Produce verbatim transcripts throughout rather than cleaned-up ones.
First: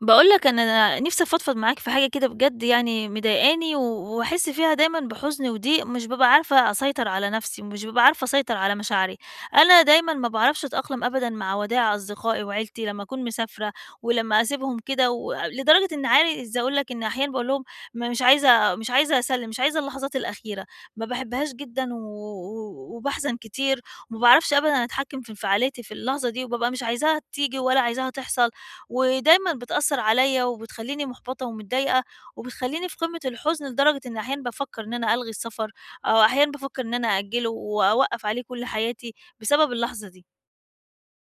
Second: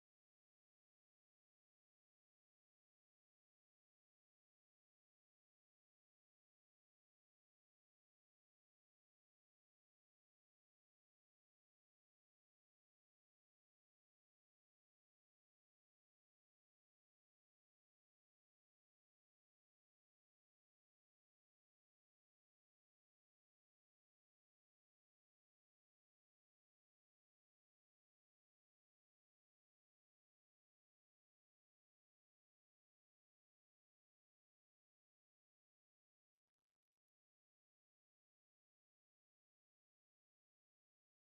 باقول لك أنا نِفْسي أفضفض معاك في حاجة كده بجد يعني مضايقاني، و وباحس فيها دايمًا بحُزن وضيق، مش بابقى عارفة أسيطر على نَفْسي، ومش بابقى عارفة أسيطر على مشاعري. أنا دايمًا ما باعرفش أتأقلم أبدًا مع وداع أصدقائي وعيلتي لمّا أكون مسافرة، ولمّا أسيبهم كده و لدرجة إن عايزة أقول لك إن أحيانًا باقول لهم م مش عايزة مش عايزة أسلِّم، مش عايزة اللحظات الأخيرة، ما باحبهاش جدًا و و وباحزن كتير، وما باعرفش أبدًا أتحكِّم في انفعالاتي في اللحظة دي، وبابقى مش عايزاها تيجي ولا عايزاها تحصل. ودايمًا بتأثّر عليَّ وبتخلّيني مُحبطة ومتضايقة، وبتخلّيني في قمة الحزن لدرجة إن أحيانًا بافكّر إن أنا ألغي السفر، أو أحيانًا بافكّر إن أنا أأجّله وأوقّف عليه كل حياتي بسبب اللحظة دي.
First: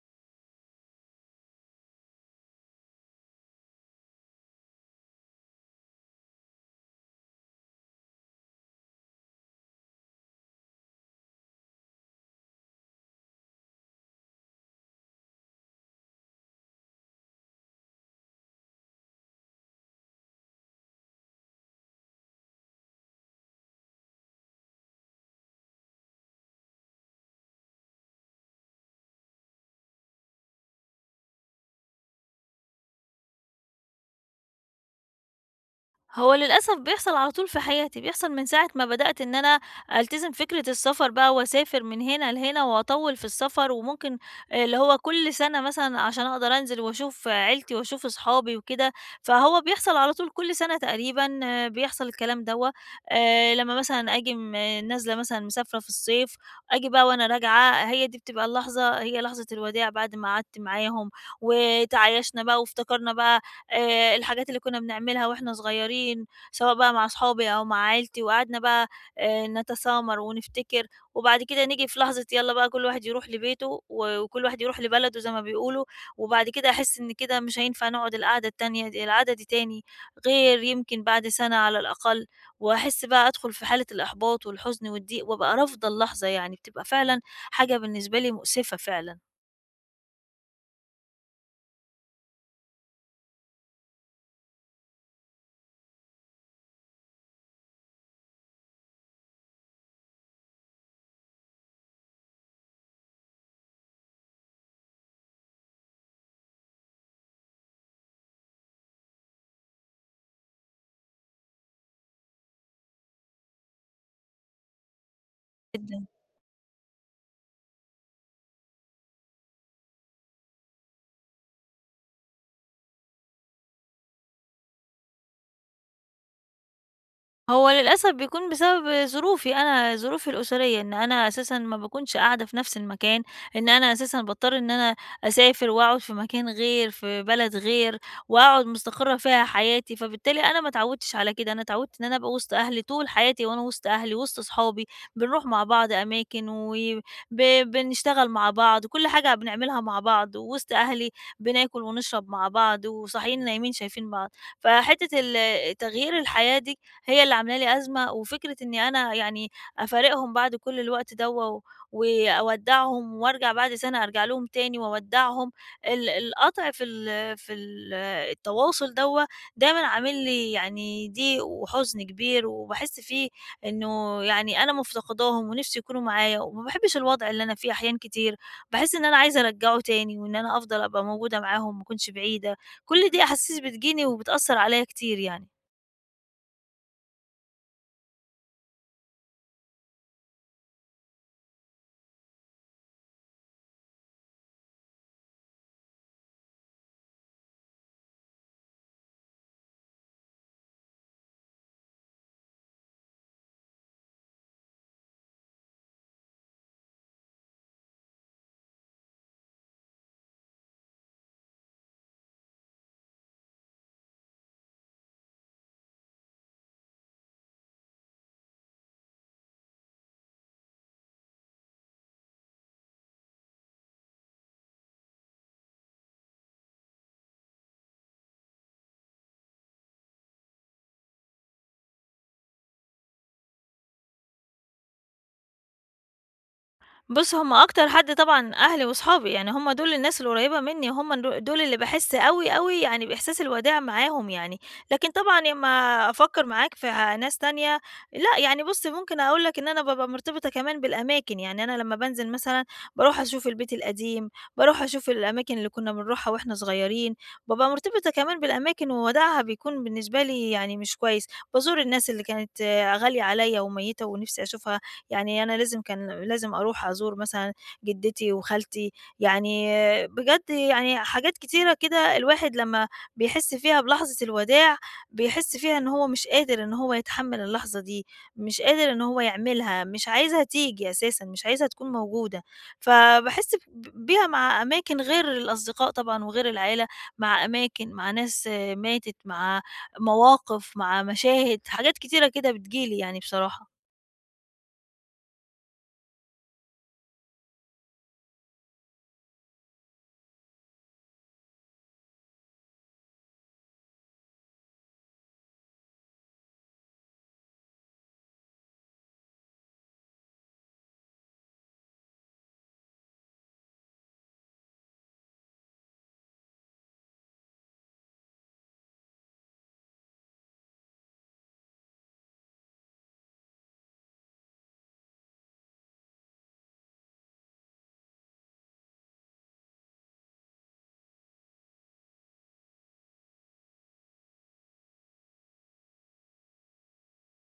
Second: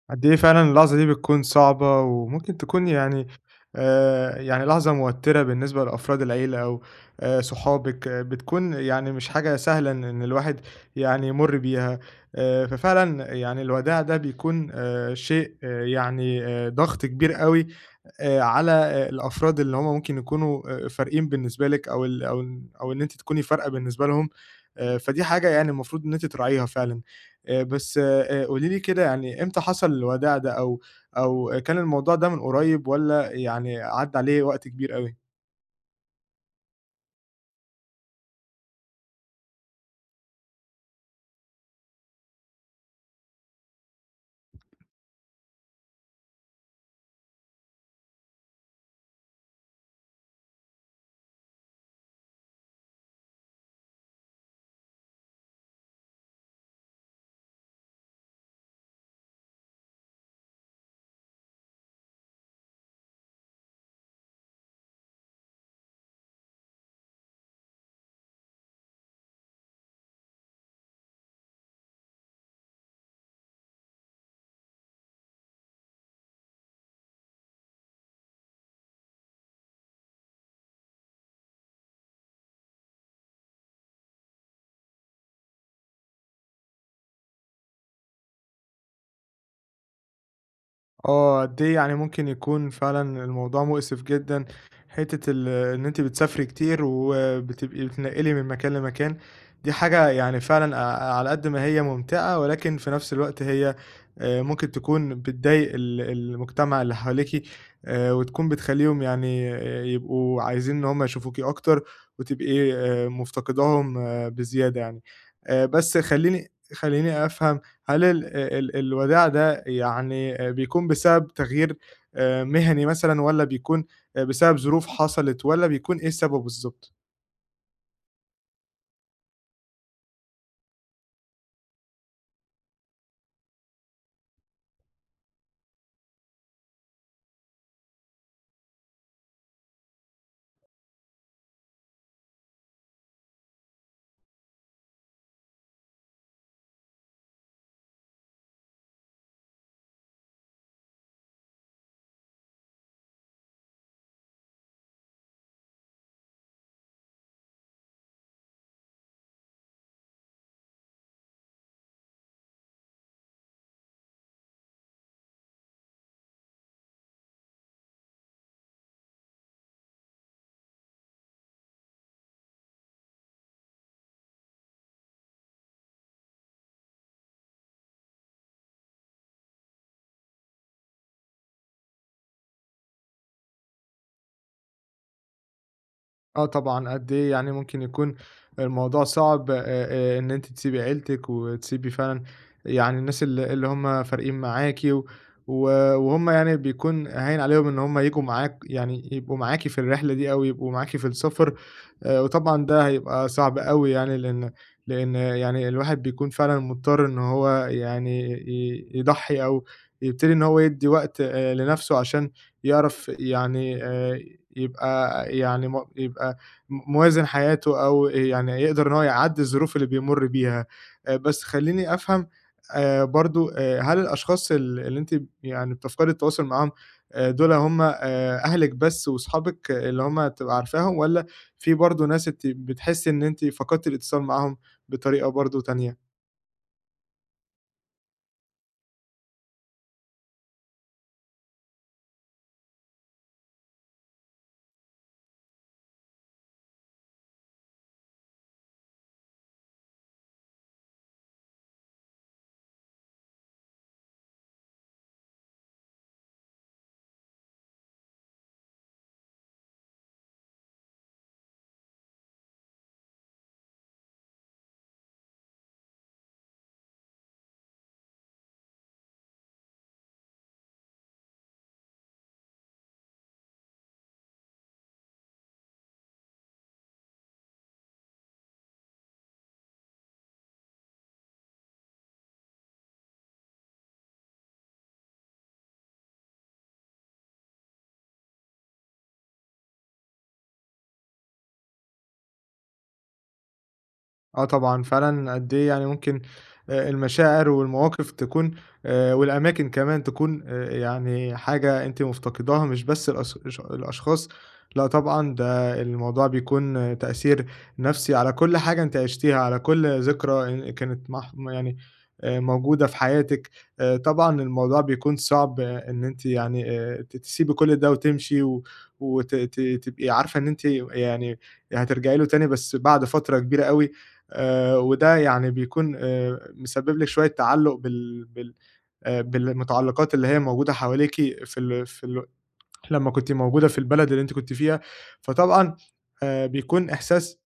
قد إيه فعلًا اللحظة دي بتكون صعبة، وممكن تكون يعني آآ، يعني لحظة موتِّرة بالنسبة لأفراد العيلة أو آآ، صحابِك، آه بتكون يعني مش حاجة سهلة إن إن الواحد يعني يمُر بيها. آآ، ففعلًا يعني الوداع ده بيكون آآ، شيء آه يعني آآ، ضغط كبير أوي آآ على آآ الأفراد اللي هم ممكن يكونوا آآ فارقين بالنسبة لِك أو ال أو ال أو إن أنتِ تكوني فارقة بالنسبة لهم. آآ فدي حاجة يعني المفروض إن أنتِ تراعيها فعلًا. آآ بس آآ قولي لي كده يعني إمتى حصل الوداع ده أو أو كان الموضوع ده من قريب والّا يعني عدّى عليه وقت كبير أوي؟ هو للأسف بيحصل على طول في حياتي، بيحصل من ساعة ما بدأت إن أنا ألتزم فكرة السفر بقى وأسافر من هنا لهنا وأطوّل في السفر، وممكن آه، اللي هو كل سنة مثلًا عشان أقدر أنزل وأشوف عيلتي وأشوف أصحابي وكده، فهو بيحصل على طول كل سنة تقريبًا آه، بيحصل الكلام دوّة، آآ لمّا مثلًا آجي م نازلة مثلًا مسافرة في الصيف، آجي بقى وأنا راجعة هي دي بتبقى اللحظة هي لحظة الوداع بعد ما قعدت معاهم وتعايشنا بقى وافتكرنا بقى آآ الحاجات اللي كنا بنعملها وإحنا صغيرين، سواء بقى مع أصحابي أو مع عيلتي، وقعدنا بقى آآ نتسامر ونفتكر، وبعد كده نيجي في لحظة يالّا بقى كل واحد يروح لبيته، و وكل واحد يروح لبلده زي ما بيقولوا، وبعد كده أحس إن كده مش هينفع نقعد القعدة التانية دي القعدة دي تاني، غير يمكن بعد سنة على الأقل، وأحس بقى أدخل في حالة الإحباط والحزن والضيق، وأبقى رافضة اللحظة يعني، بتبقى فعلًا حاجة بالنسبة لي مؤسفة فعلًا آه، قد إيه يعني ممكن يكون فعلًا الموضوع مؤسف جدًا، حتّة ال آه، إن أنتِ بتسافري كتير وبتبقي بتتنقلي من مكان لمكان، دي حاجة يعني فعلًا ع على قد ما هي ممتعة، ولكن في نفس الوقت هي آآ، ممكن تكون بتضايق ال المجتمع اللي حواليكِ. آآ، وتكون بتخلّيهم يعني آه، يبقوا عايزين إن هم يشوفوكِ أكتر، وتبقي آآ، مفتقداهم آه، بزيادة يعني. آآ، بس جدًا. خلّيني خلّيني أفهم. هل ال ال الوداع ده ده يعني آآ بيكون بسبب تغيير آآ مهني مثلًا والّا بيكون آآ بسبب ظروف حصلت، والّا بيكون إيه السبب بالضبط؟ هو للأسف بيكون بسبب ظروفي أنا، ظروفي الأسرية، إن أنا أساسًا ما باكونش قاعدة في نفس المكان، إن أنا أساسًا باضطر إن أنا أسافر وأقعد في مكان غير، في بلد غير، وأقعد مستقرة فيها حياتي، فبالتالي أنا ما اتعودتش على كده، أنا اتعودت إن أنا أبقى وسط أهلي طول حياتي وأنا وسط أهلي، وسط صحابي، بنروح مع بعض أماكن و ب بنشتغل مع بعض، كل حاجة بنعملها مع بعض، ووسط أهلي بناكل ونشرب مع بعض، وصاحيين نايمين شايفين بعض، فحتة ال تغيير الحياة دي هي اللي عاملة لي أزمة، وفكرة إني أنا يعني أفارقهم بعد كل الوقت دوّة، وأودّعهم وأرجع بعد سنة أرجع لهم تاني وأودّعهم، ال القطع في ال في ال التواصل دوّة دايمًا عامل لي يعني ضيق وحزن كبير، وباحس فيه إنه يعني أنا مفتقداهم ونِفسي يكونوا معايا، وما باحبش الوضع اللي أنا فيه أحيان كتير، باحس إن أنا عايزة أرجّعه تاني، وإن أنا أفضل أبقى موجودة معاهم، ما أكونش بعيدة، كل دي أحاسيس بتجيني وبتأثّر عليّا كتير يعني. آه طبعًا، قد إيه يعني ممكن يكون الموضوع صعب آآ، آآ، إن أنتِ تسيبي عيلتِك وتسيبي فعلًا يعني الناس ال اللي هم فارقين معاكِ و و- وهُم يعني بيكون هاين عليهم إن هم ييجوا معاك، يعني يبقوا معاكِ في الرحلة دي أو يبقوا معاكِ في السفر. آآ، وطبعًا ده هيبقى صعب أوي، يعني لإن لإن يعني الواحد بيكون فعلًا مضطر إن هو يعني ي يضحّي أو يبتدي إن هو يدّي وقت آآ، لنَفْسه عشان يعرف يعني آآ يبقى يعني م يبقى م موازن حياته، أو يعني يقدر إن هو يعدّي الظروف اللي بيمُر بيها. آآ بس خلّيني أفهم، آآ برضه آآ هل الأشخاص ال اللي أنتِ يعني بتفقدي التواصل معاهم، آآ دُول هم آآ أهلِك بس وصحابِك اللي هم بتبقى عارفاهم، والّا في برضه ناس أنتِ بتحسّي إن أنتِ فقدتِ الاتصال معاهم بطريقة برضه تانية؟ بُص، هم أكتر حد طبعًا أهلي وصحابي، يعني هم دول الناس القريبة منّي، هم دو دول اللي باحس أوي، أوي يعني بإحساس الوداع معاهم يعني، لكن طبعًا لمّا أفكّر معاك في ح ناس تانية لأ، يعني بُص ممكن أقول لك إن أنا بابقى مرتبطة كمان بالأماكن، يعني أنا لمّا بانزل مثلًا باروح أشوف البيت القديم، باروح أشوف الأماكن اللي كنا بنروحها وإحنا صغيرين، بابقى مرتبطة كمان بالأماكن ووداعها بيكون بالنسبة لي يعني مش كويس، بازور الناس اللي كانت آه، غالية عليّا وميتة ونِفْسي أشوفها يعني أنا لازم كان لازم أروح أزور مثلًا جدتي وخالتي، يعني بجد يعني حاجات كتيرة كده الواحد لمّا بيحس فيها بلحظة الوداع، بيحس فيها إن هو مش قادر إن هو يتحمّل اللحظة دي، مش قادر إن هو يعملها، مش عايزها تيجي أساسًا، مش عايزها تكون موجودة، فباحس ب بيها مع أماكن غير الأصدقاء طبعًا وغير العيلة، مع أماكن، مع ناس آه، ماتت، مع مواقف، مع مشاهد، حاجات كتيرة كده بتيجي لي يعني بصراحة. آه طبعًا، فعلًا قد إيه يعني ممكن آآ المشاعر والمواقف تكون آآ والأماكن كمان تكون آآ يعني حاجة أنتِ مفتقداها مش بس الأس ش الأشخاص. لأ طبعًا ده الموضوع بيكون آه، تأثير نفسي على كل حاجة أنتِ عشتيها، على كل ذكرى إن كانت مح يعني آآ موجودة في حياتِك. آآ طبعًا الموضوع بيكون صعب آه، إن أنتِ يعني آآ ت تسيبي كل ده وتمشي و وت ت تبقي عارفة إن أنتِ يعني هترجعي له تاني بس بعد فترة كبيرة أوي. آآ وده يعني بيكون آآ مسبب لِك شوية تعلُّق بال بال آآ بالمُتعلّقات اللي هي موجودة حواليكِ في ال في ال لمّا كنتِ موجودة في البلد اللي أنتِ كنتِ فيها. فطبعًا آآ بيكون إحساس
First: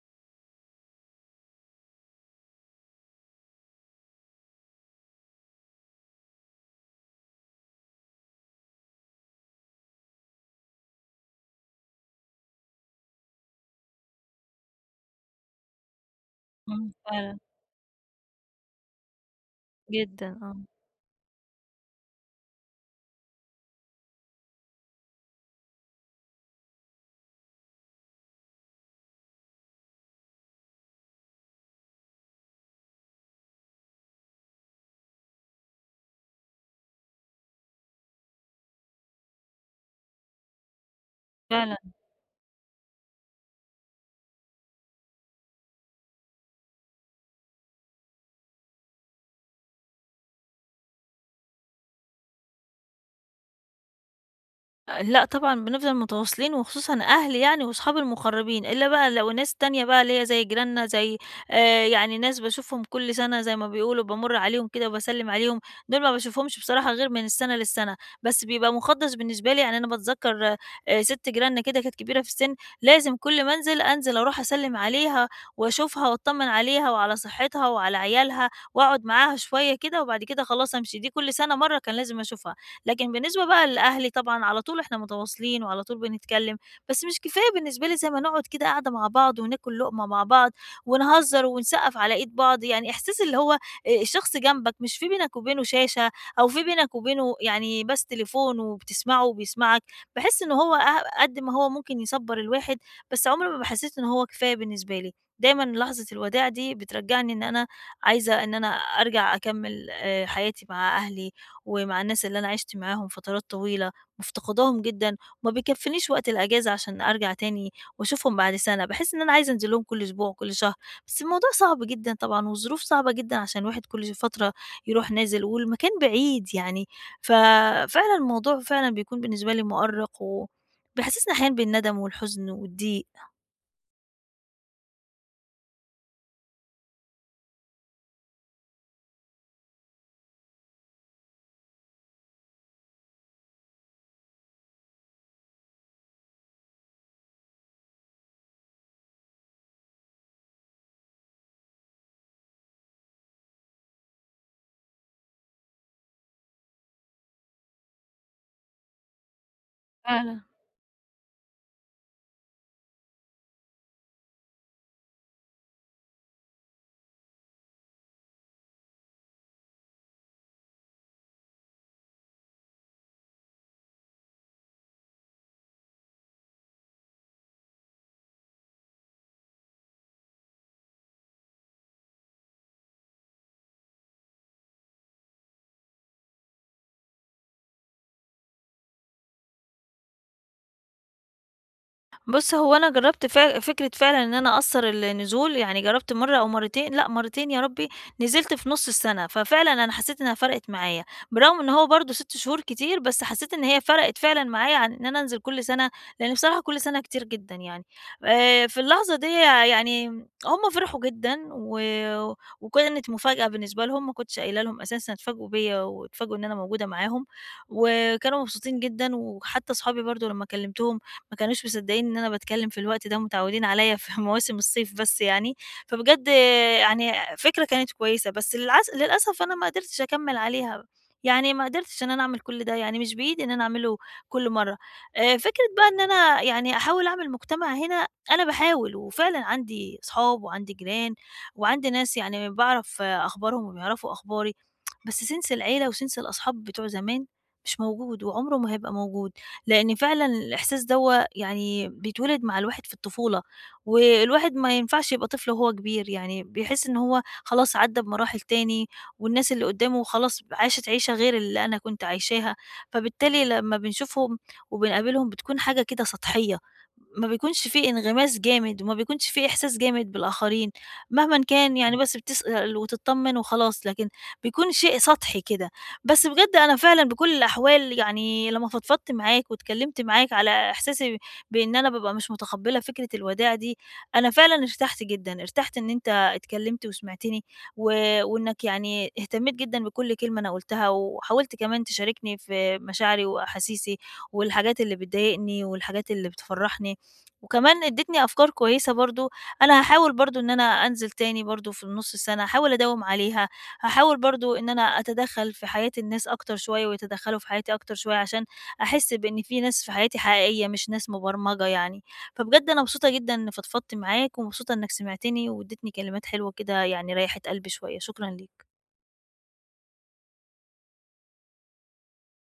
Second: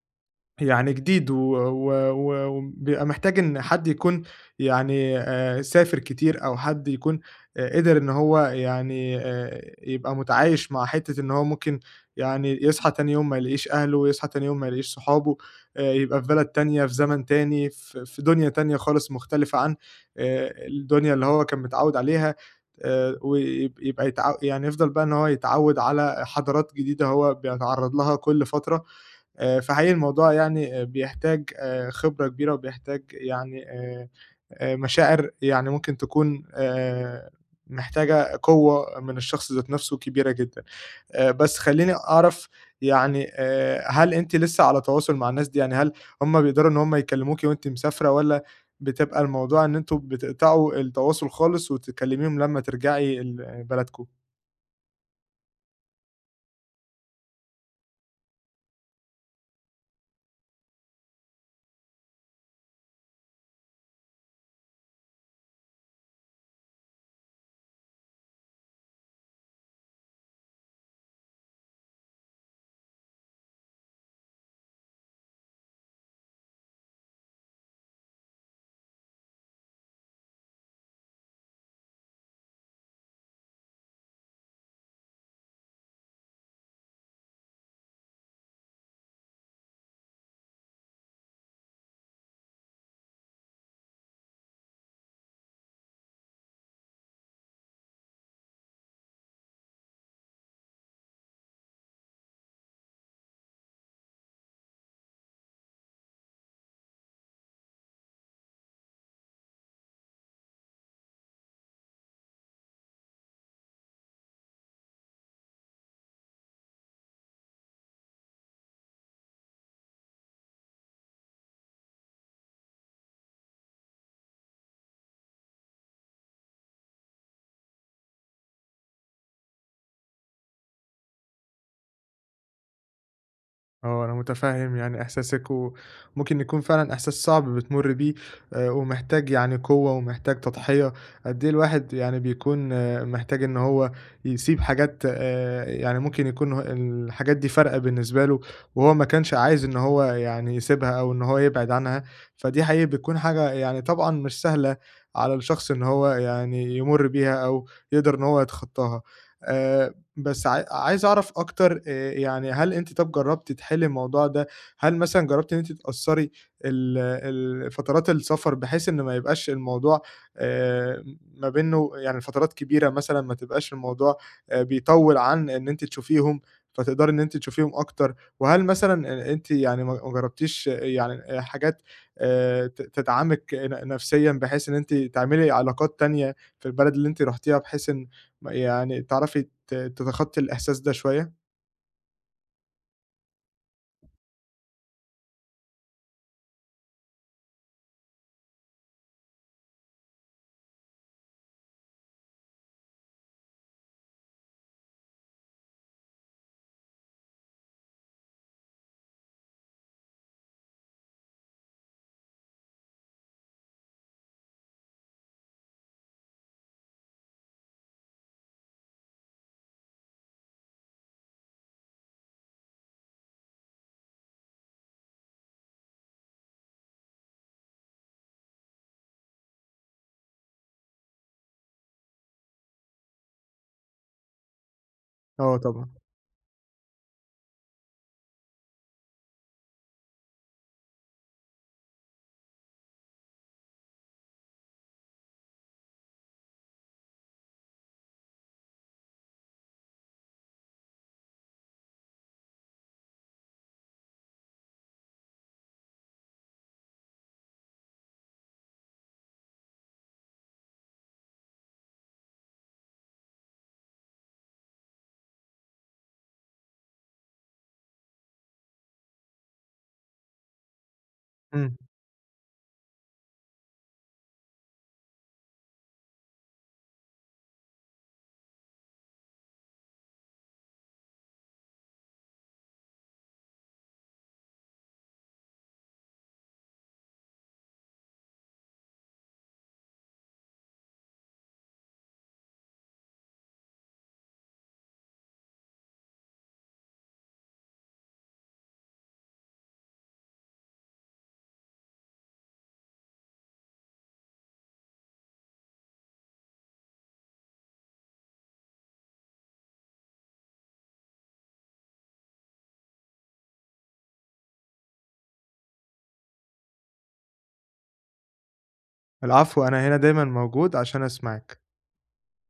يعني جديد و و و وبيبقى محتاج إن حد يكون يعني آآ سافر كتير، أو حد يكون آآ قدر إن هو يعني آآ يبقى متعايش مع حتّة إن هو ممكن يعني يصحى تاني يوم ما يلاقيش أهله، ويصحى تاني يوم ما يلاقيش صحابه. آآ يبقى في بلد تانية، في إمم. زمن فعلًا. تاني، في في دنيا تانية خالص مختلفة عن جدًا آآ آه، الدنيا اللي هو كان متعوّد عليها. آآ ويب يبقى يتع يعني يفضل بقى إن هو يتعوّد على حضارات جديدة هو بيتعرّض لها كل فترة. آآ، فحقيقي الموضوع يعني آآ، بيحتاج آآ، خبرة كبيرة، وبيحتاج يعني آآ، آآ، مشاعر يعني ممكن تكون آآ، محتاجة قوة من الشخص ذات نفسه كبيرة جدًا. آآ، بس فعلًا. خلّيني أعرف يعني آآ، هل أنتِ لسه على تواصل مع الناس دي؟ يعني هل هم بيقدروا إن هم يكلموكِ وأنتِ مسافرة، والّا بتبقى الموضوع إن أنتم بتقطعوا التواصل خالص وتكلميهم لمّا ترجعي ال آه، بلدكم؟ لأ طبعًا بنفضل متواصلين وخصوصًا أهلي يعني وأصحابي المقربين، إلا بقى لو ناس تانية بقى اللي هي زي جيراننا زي آآ، يعني ناس باشوفهم كل سنة زي ما بيقولوا، بامُر عليهم كده وباسلِّم عليهم، دول ما باشوفهمش بصراحة غير من السنة للسنة، بس بيبقى مُقدَّس بالنسبة لي، يعني أنا باتذكّر آآ، سِت جيراننا كده كانت كبيرة في السِن، لازم كل ما أنزل، أنزل أروح أسلِّم عليها وأشوفها وأطمّن عليها وعلى صحّتها وعلى عيالها وأقعد معاها شوية كده وبعد كده خلاص أمشي، دي كل سنة مرّة كان لازم أشوفها. لكن بالنسبة بقى لأهلي طبعًا على طول إحنا متواصلين وعلى طول بنتكلم، بس مش كفاية بالنسبة لي زي ما نقعد كده قاعدة مع بعض وناكل لقمة مع بعض ونهزر ونسقّف على إيد بعض، يعني إحساس اللي هو آآ الشخص جنبك مش في بينك وبينه شاشة أو في بينك وبينه يعني بس تليفون وبتسمعه وبيسمعك، باحس إن هو أه قد ما هو ممكن يصبّر الواحد، بس عمري ما حسيت إن هو كفاية بالنسبة لي، دايمًا لحظة الوداع دي بترجّعني إن أنا عايزة إن أنا أرجع أكمّل آآ حياتي مع أهلي، ومع الناس اللي أنا عِشت معاهم فترات طويلة، مفتقداهم جدًا، وما بيكفّينيش وقت الأجازة عشان أرجع تاني وأشوفهم بعد سَنة، باحس إن أنا عايزة أنزل لهم كل أسبوع وكل شهر، بس الموضوع صعب جدًا طبعًا والظروف صعبة جدًا عشان الواحد كل ش فترة يروح نازل والمكان بعيد يعني، ففعلًا الموضوع فعلًا بيكون بالنسبة لي مؤرّق وبيحسّسني أحيانًا بالندم والحزن والضيق. آه، أنا متفهم يعني إحساسِك، وممكن يكون فعلًا إحساس صعب بتمُرّي بيه. آآ، ومحتاج يعني قوة ومحتاج تضحية. قد إيه الواحد يعني بيكون آه، محتاج إن هو يسيب حاجات آآ، يعني ممكن يكون ه الحاجات دي فارقة بالنسبة له، وهو ما كانش عايز إن هو يعني يسيبها أو إن هو يبعد عنها. فدي حقيقي بتكون حاجة يعني طبعًا مش سهلة على الشخص إن هو يعني يمُرّ بيها أو يقدر إن هو يتخطاها. آآ فعلًا. بس عاي عايز أعرف أكتر، آآ يعني هل أنتِ طَب جرّبتِ تحلّي الموضوع ده؟ هل مثلًا جرّبتِ إن أنتِ تقصّري ال ال فترات السفر بحيث إن ما يبقاش الموضوع آآ ما بينه يعني فترات كبيرة، مثلًا ما تبقاش الموضوع آآ بيطوّل عن إن أنتِ تشوفيهم، فتقدري إن أنتِ تشوفيهم أكتر؟ وهل مثلًا آآ أنتِ يعني ما ما جرّبتيش آه، يعني آه، حاجات آآ ت تدعمِك ن نفسيًا بحيث إن أنتِ تعملي علاقات تانية في البلد اللي أنتِ رُحتيها، بحيث إن م يعني تعرفي ت تتخطّي الإحساس ده شوية؟ بُص، هو أنا جرّبت فع فكرة فعلًا إن أنا أقصّر النزول، يعني جرّبت مرّة أو مرّتين لأ، مرّتين يا ربي، نزلت في نُص السنة، ففعلًا أنا حسّيت إنها فرقِت معايا، بالرغم إن هو برضه ستة شهور كتير، بس حسّيت إن هي فرقِت فعلًا معايا عن إن أنا أنزل كل سنة، لإن بصراحة كل سنة كتير جدًا يعني. آآ في اللحظة دي يعني هم فرحوا جدًا و وكانت مفاجأة بالنسبة لهم، ما كنتش قايلة لهم أساسًا، اتفاجئوا بيّا واتفاجئوا إن أنا موجودة معاهم، وكانوا مبسوطين جدًا وحتّى صحابي برضه لمّا كلّمتهم ما كانوش مصدقين إن أنا باتكلم في الوقت ده، متعودين عليَّ في مواسم الصيف بس يعني، فبجد يعني فكرة كانت كويسة، بس للعس للأسف أنا ما قدرتش أكمّل عليها، يعني ما قدرتش إن أنا أعمل كل ده، يعني مش بإيدي إن أنا أعمله كل مرّة. آآ، آه فكرة بقى طبعًا. إن أنا يعني أحاول أعمل مجتمع هنا، أنا باحاول وفعلًا عندي صحاب وعندي جيران وعندي ناس يعني باعرف أخبارهم وبيعرفوا أخباري، بس سِنس العيلة وسِنس الأصحاب بتوع زمان مش موجود وعمره ما هيبقى موجود. لإن فعلًا الإحساس دوّة يعني بيتولد مع الواحد في الطفولة، والواحد ما ينفعش يبقى طفل وهو كبير، يعني بيحس إن هو خلاص عدّى بمراحل تاني، والناس اللي قدّامه خلاص عاشت عيشة غير اللي أنا كنت عايشاها، فبالتالي لمّا بنشوفهم وبنقابلهم بتكون حاجة كده سطحية، ما بيكونش في انغماس جامد، وما بيكونش في إحساس جامد بالآخرين، مهمًا إمم. كان يعني بس بتسأل وتتطمن وخلاص، لكن بيكون شيء سطحي كده، بس بجد أنا فعلًا بكل الأحوال يعني لمّا فضفضت معاك واتكلمت معاك على إحساسي بإن أنا بابقى مش متقبلة فكرة الوداع دي، أنا فعلًا ارتحت جدًا، ارتحت إن أنت اتكلمت وسمعتني، و وإنك يعني اهتميت جدًا بكل كلمة أنا قُلتها، وحاولت كمان تشاركني في مشاعري وأحاسيسي، والحاجات اللي بتضايقني والحاجات اللي بتفرحني، وكمان اديتني أفكار كويسة برضه، أنا هاحاول برضه إن أنا أنزل تاني برضه في النُص السنة، هاحاول أداوم عليها. هاحاول برضه إن أنا أتدخّل في حياة الناس أكتر شوية ويتدخّلوا في حياتي أكتر شوية عشان أحس بإن في ناس في حياتي حقيقية مش ناس مبرمجة يعني. فبجد أنا مبسوطة جدًا إني فضفضت معاك ومبسوطة إنك سمعتني وادّيتني كلمات حلوة كده يعني ريّحت قلبي شوية، شكرًا ليك. العفو، أنا هنا دايمًا موجود عشان أسمعِك.